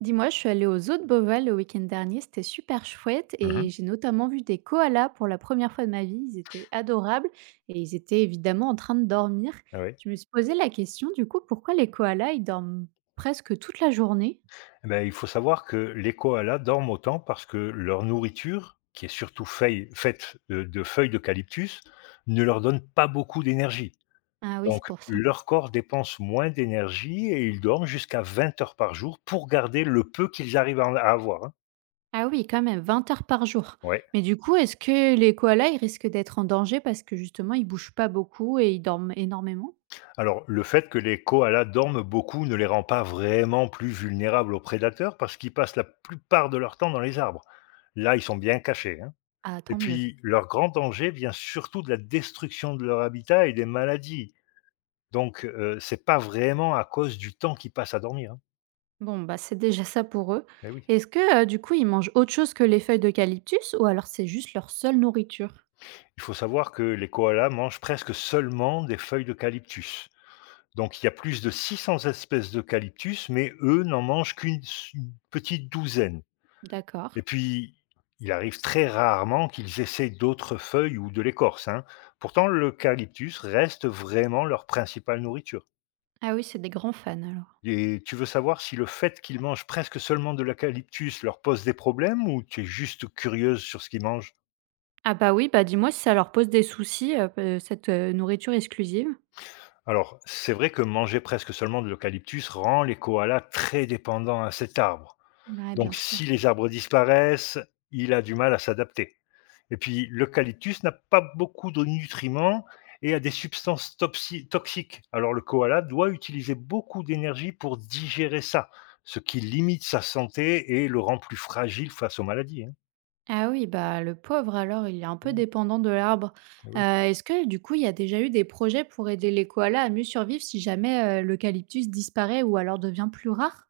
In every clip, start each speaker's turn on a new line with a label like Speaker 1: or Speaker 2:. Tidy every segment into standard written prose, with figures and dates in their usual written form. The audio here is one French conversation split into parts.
Speaker 1: Dis-moi, je suis allée au zoo de Beauval le week-end dernier, c'était super chouette
Speaker 2: Mmh
Speaker 1: et
Speaker 2: mh.
Speaker 1: j'ai notamment vu des koalas pour la première fois de ma vie. Ils étaient adorables et ils étaient évidemment en train de dormir.
Speaker 2: Ah oui.
Speaker 1: Je me suis posé la question du coup, pourquoi les koalas, ils dorment presque toute la journée?
Speaker 2: Bah, il faut savoir que les koalas dorment autant parce que leur nourriture, qui est surtout feuille faite, de feuilles d'eucalyptus, ne leur donne pas beaucoup d'énergie.
Speaker 1: Ah oui,
Speaker 2: Donc
Speaker 1: c'est pour ça.
Speaker 2: leur corps dépense moins d'énergie et ils dorment jusqu'à 20 heures par jour pour garder le peu qu'ils arrivent à avoir, hein.
Speaker 1: Ah oui, quand même, 20 heures par jour.
Speaker 2: Ouais.
Speaker 1: Mais du coup, est-ce que les koalas, ils risquent d'être en danger parce que justement, ils bougent pas beaucoup et ils dorment énormément?
Speaker 2: Alors le fait que les koalas dorment beaucoup ne les rend pas vraiment plus vulnérables aux prédateurs parce qu'ils passent la plupart de leur temps dans les arbres. Là, ils sont bien cachés, hein.
Speaker 1: Ah,
Speaker 2: Et
Speaker 1: tant mieux.
Speaker 2: puis, leur grand danger vient surtout de la destruction de leur habitat et des maladies. Donc, c'est pas vraiment à cause du temps qu'ils passent à dormir, hein.
Speaker 1: Bon, bah, c'est déjà ça pour eux.
Speaker 2: Eh oui.
Speaker 1: Est-ce que, du coup, ils mangent autre chose que les feuilles d'eucalyptus ou alors c'est juste leur seule nourriture?
Speaker 2: Il faut savoir que les koalas mangent presque seulement des feuilles d'eucalyptus. Donc il y a plus de 600 espèces d'eucalyptus, mais eux n'en mangent qu'une s une petite douzaine.
Speaker 1: D'accord.
Speaker 2: Et puis, il arrive très rarement qu'ils essaient d'autres feuilles ou de l'écorce, hein. Pourtant l'eucalyptus reste vraiment leur principale nourriture.
Speaker 1: Ah oui, c'est des grands fans alors.
Speaker 2: Et tu veux savoir si le fait qu'ils mangent presque seulement de l'eucalyptus leur pose des problèmes ou tu es juste curieuse sur ce qu'ils mangent?
Speaker 1: Ah bah, oui, bah, dis-moi si ça leur pose des soucis, p cette, nourriture exclusive?
Speaker 2: Alors, c'est vrai que manger presque seulement de l'eucalyptus rend les koalas très dépendants à cet arbre.
Speaker 1: Ouais, bien
Speaker 2: Donc, si
Speaker 1: sûr.
Speaker 2: les arbres disparaissent, il a du mal à s'adapter. Et puis, l'eucalyptus n'a pas beaucoup de nutriments et a des substances toxiques. Alors, le koala doit utiliser beaucoup d'énergie pour digérer ça, ce qui limite sa santé et le rend plus fragile face aux maladies, hein.
Speaker 1: Ah oui, bah, le pauvre alors, il est un peu dépendant de l'arbre.
Speaker 2: Eh oui.
Speaker 1: Est-ce que du coup, il y a déjà eu des projets pour aider les koalas à mieux survivre si jamais, l'eucalyptus disparaît ou alors devient plus rare?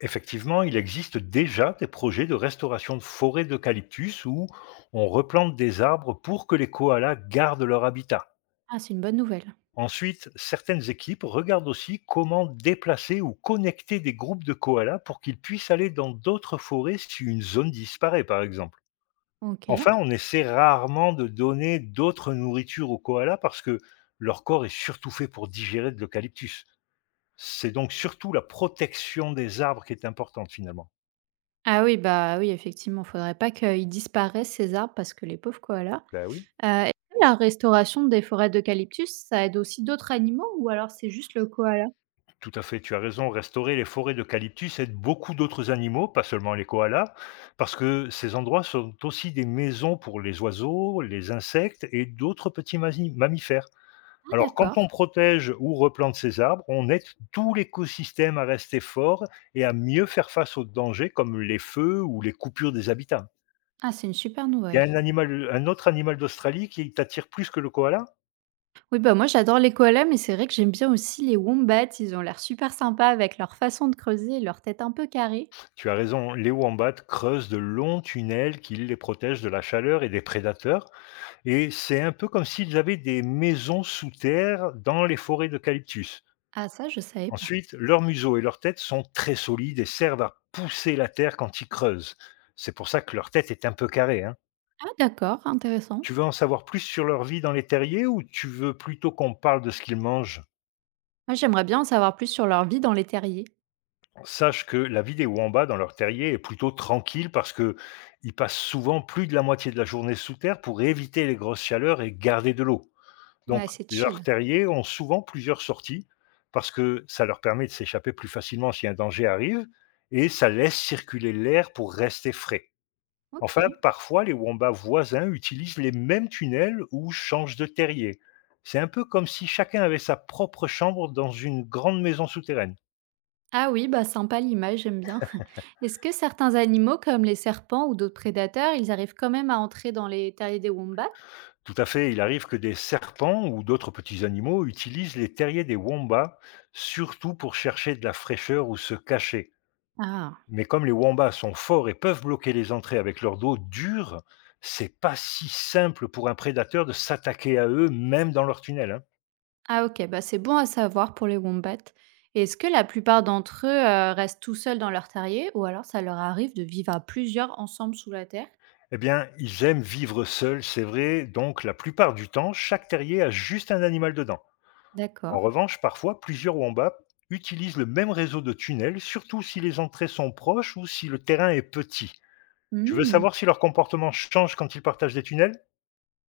Speaker 2: Effectivement, il existe déjà des projets de restauration de forêts d'eucalyptus où on replante des arbres pour que les koalas gardent leur habitat.
Speaker 1: Ah, c'est une bonne nouvelle.
Speaker 2: Ensuite, certaines équipes regardent aussi comment déplacer ou connecter des groupes de koalas pour qu'ils puissent aller dans d'autres forêts si une zone disparaît, par exemple.
Speaker 1: OK.
Speaker 2: Enfin, on essaie rarement de donner d'autres nourritures aux koalas parce que leur corps est surtout fait pour digérer de l'eucalyptus. C'est donc surtout la protection des arbres qui est importante finalement.
Speaker 1: Ah oui, bah oui, effectivement, faudrait pas qu'ils disparaissent ces arbres parce que les pauvres koalas.
Speaker 2: Ben oui.
Speaker 1: Est-ce que la restauration des forêts d'eucalyptus, ça aide aussi d'autres animaux ou alors c'est juste le koala?
Speaker 2: Tout à fait, tu as raison. Restaurer les forêts d'eucalyptus aide beaucoup d'autres animaux, pas seulement les koalas, parce que ces endroits sont aussi des maisons pour les oiseaux, les insectes et d'autres petits mammifères.
Speaker 1: Ah
Speaker 2: Alors, quand on
Speaker 1: d'accord.
Speaker 2: protège ou replante ces arbres, on aide tout l'écosystème à rester fort et à mieux faire face aux dangers comme les feux ou les coupures des habitats.
Speaker 1: Ah, c'est une super
Speaker 2: Il y
Speaker 1: nouvelle.
Speaker 2: a un, animal, un autre animal d'Australie qui t'attire plus que le koala?
Speaker 1: Oui, bah moi j'adore les koalas, mais c'est vrai que j'aime bien aussi les wombats, ils ont l'air super sympas avec leur façon de creuser et leur tête un peu carrée.
Speaker 2: Tu as raison, les wombats creusent de longs tunnels qui les protègent de la chaleur et des prédateurs. Et c'est un peu comme s'ils avaient des maisons sous terre dans les forêts d'eucalyptus.
Speaker 1: Ah ça, je savais pas.
Speaker 2: Ensuite, leurs museaux et leurs têtes sont très solides et servent à pousser la terre quand ils creusent. C'est pour ça que leur tête est un peu carrée, hein.
Speaker 1: Ah d'accord, intéressant.
Speaker 2: Tu veux en savoir plus sur leur vie dans les terriers ou tu veux plutôt qu'on parle de ce qu'ils mangent?
Speaker 1: Moi, j'aimerais bien en savoir plus sur leur vie dans les terriers.
Speaker 2: Sache que la vie des Wamba dans leur terrier est plutôt tranquille parce que ils passent souvent plus de la moitié de la journée sous terre pour éviter les grosses chaleurs et garder de l'eau. Donc
Speaker 1: Ouais, c'est
Speaker 2: leurs
Speaker 1: chill.
Speaker 2: terriers ont souvent plusieurs sorties parce que ça leur permet de s'échapper plus facilement si un danger arrive et ça laisse circuler l'air pour rester frais. Enfin,
Speaker 1: OK.
Speaker 2: parfois, les wombats voisins utilisent les mêmes tunnels ou changent de terrier. C'est un peu comme si chacun avait sa propre chambre dans une grande maison souterraine.
Speaker 1: Ah oui, bah sympa l'image, j'aime bien. Est-ce que certains animaux, comme les serpents ou d'autres prédateurs, ils arrivent quand même à entrer dans les terriers des wombats?
Speaker 2: Tout à fait, il arrive que des serpents ou d'autres petits animaux utilisent les terriers des wombats, surtout pour chercher de la fraîcheur ou se cacher.
Speaker 1: Ah,
Speaker 2: Mais comme les wombats sont forts et peuvent bloquer les entrées avec leur dos dur, c'est pas si simple pour un prédateur de s'attaquer à eux, même dans leur tunnel, hein.
Speaker 1: ah ok, bah c'est bon à savoir pour les wombats. Et est-ce que la plupart d'entre eux restent tout seuls dans leur terrier ou alors ça leur arrive de vivre à plusieurs ensemble sous la terre?
Speaker 2: Eh bien, ils aiment vivre seuls, c'est vrai, donc la plupart du temps, chaque terrier a juste un animal dedans. En
Speaker 1: D'accord.
Speaker 2: revanche, parfois, plusieurs wombats utilisent le même réseau de tunnels, surtout si les entrées sont proches ou si le terrain est petit. Tu veux
Speaker 1: Hmm.
Speaker 2: savoir si leur comportement change quand ils partagent des tunnels?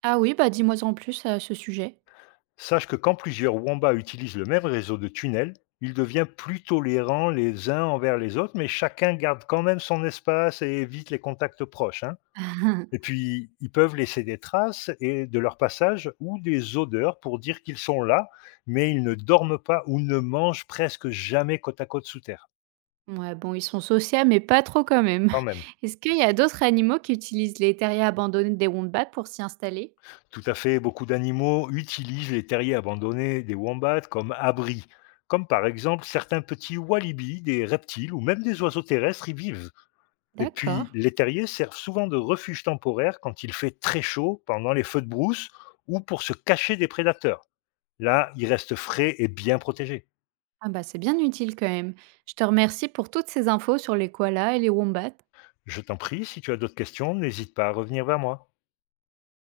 Speaker 1: Ah oui, bah dis-moi en plus à ce sujet.
Speaker 2: Sache que quand plusieurs wombats utilisent le même réseau de tunnels, il devient plus tolérant les uns envers les autres, mais chacun garde quand même son espace et évite les contacts proches, hein. Et puis, ils peuvent laisser des traces et de leur passage ou des odeurs pour dire qu'ils sont là, mais ils ne dorment pas ou ne mangent presque jamais côte à côte sous terre.
Speaker 1: Ouais, bon, ils sont sociaux, mais pas trop quand même.
Speaker 2: Quand même.
Speaker 1: Est-ce qu'il y a d'autres animaux qui utilisent les terriers abandonnés des wombats pour s'y installer?
Speaker 2: Tout à fait, beaucoup d'animaux utilisent les terriers abandonnés des wombats comme abris, comme par exemple certains petits walibi, des reptiles ou même des oiseaux terrestres y vivent. Et
Speaker 1: D'accord.
Speaker 2: puis, les terriers servent souvent de refuge temporaire quand il fait très chaud pendant les feux de brousse ou pour se cacher des prédateurs. Là, ils restent frais et bien protégés.
Speaker 1: Ah bah, c'est bien utile quand même. Je te remercie pour toutes ces infos sur les koalas et les wombats.
Speaker 2: Je t'en prie, si tu as d'autres questions, n'hésite pas à revenir vers moi.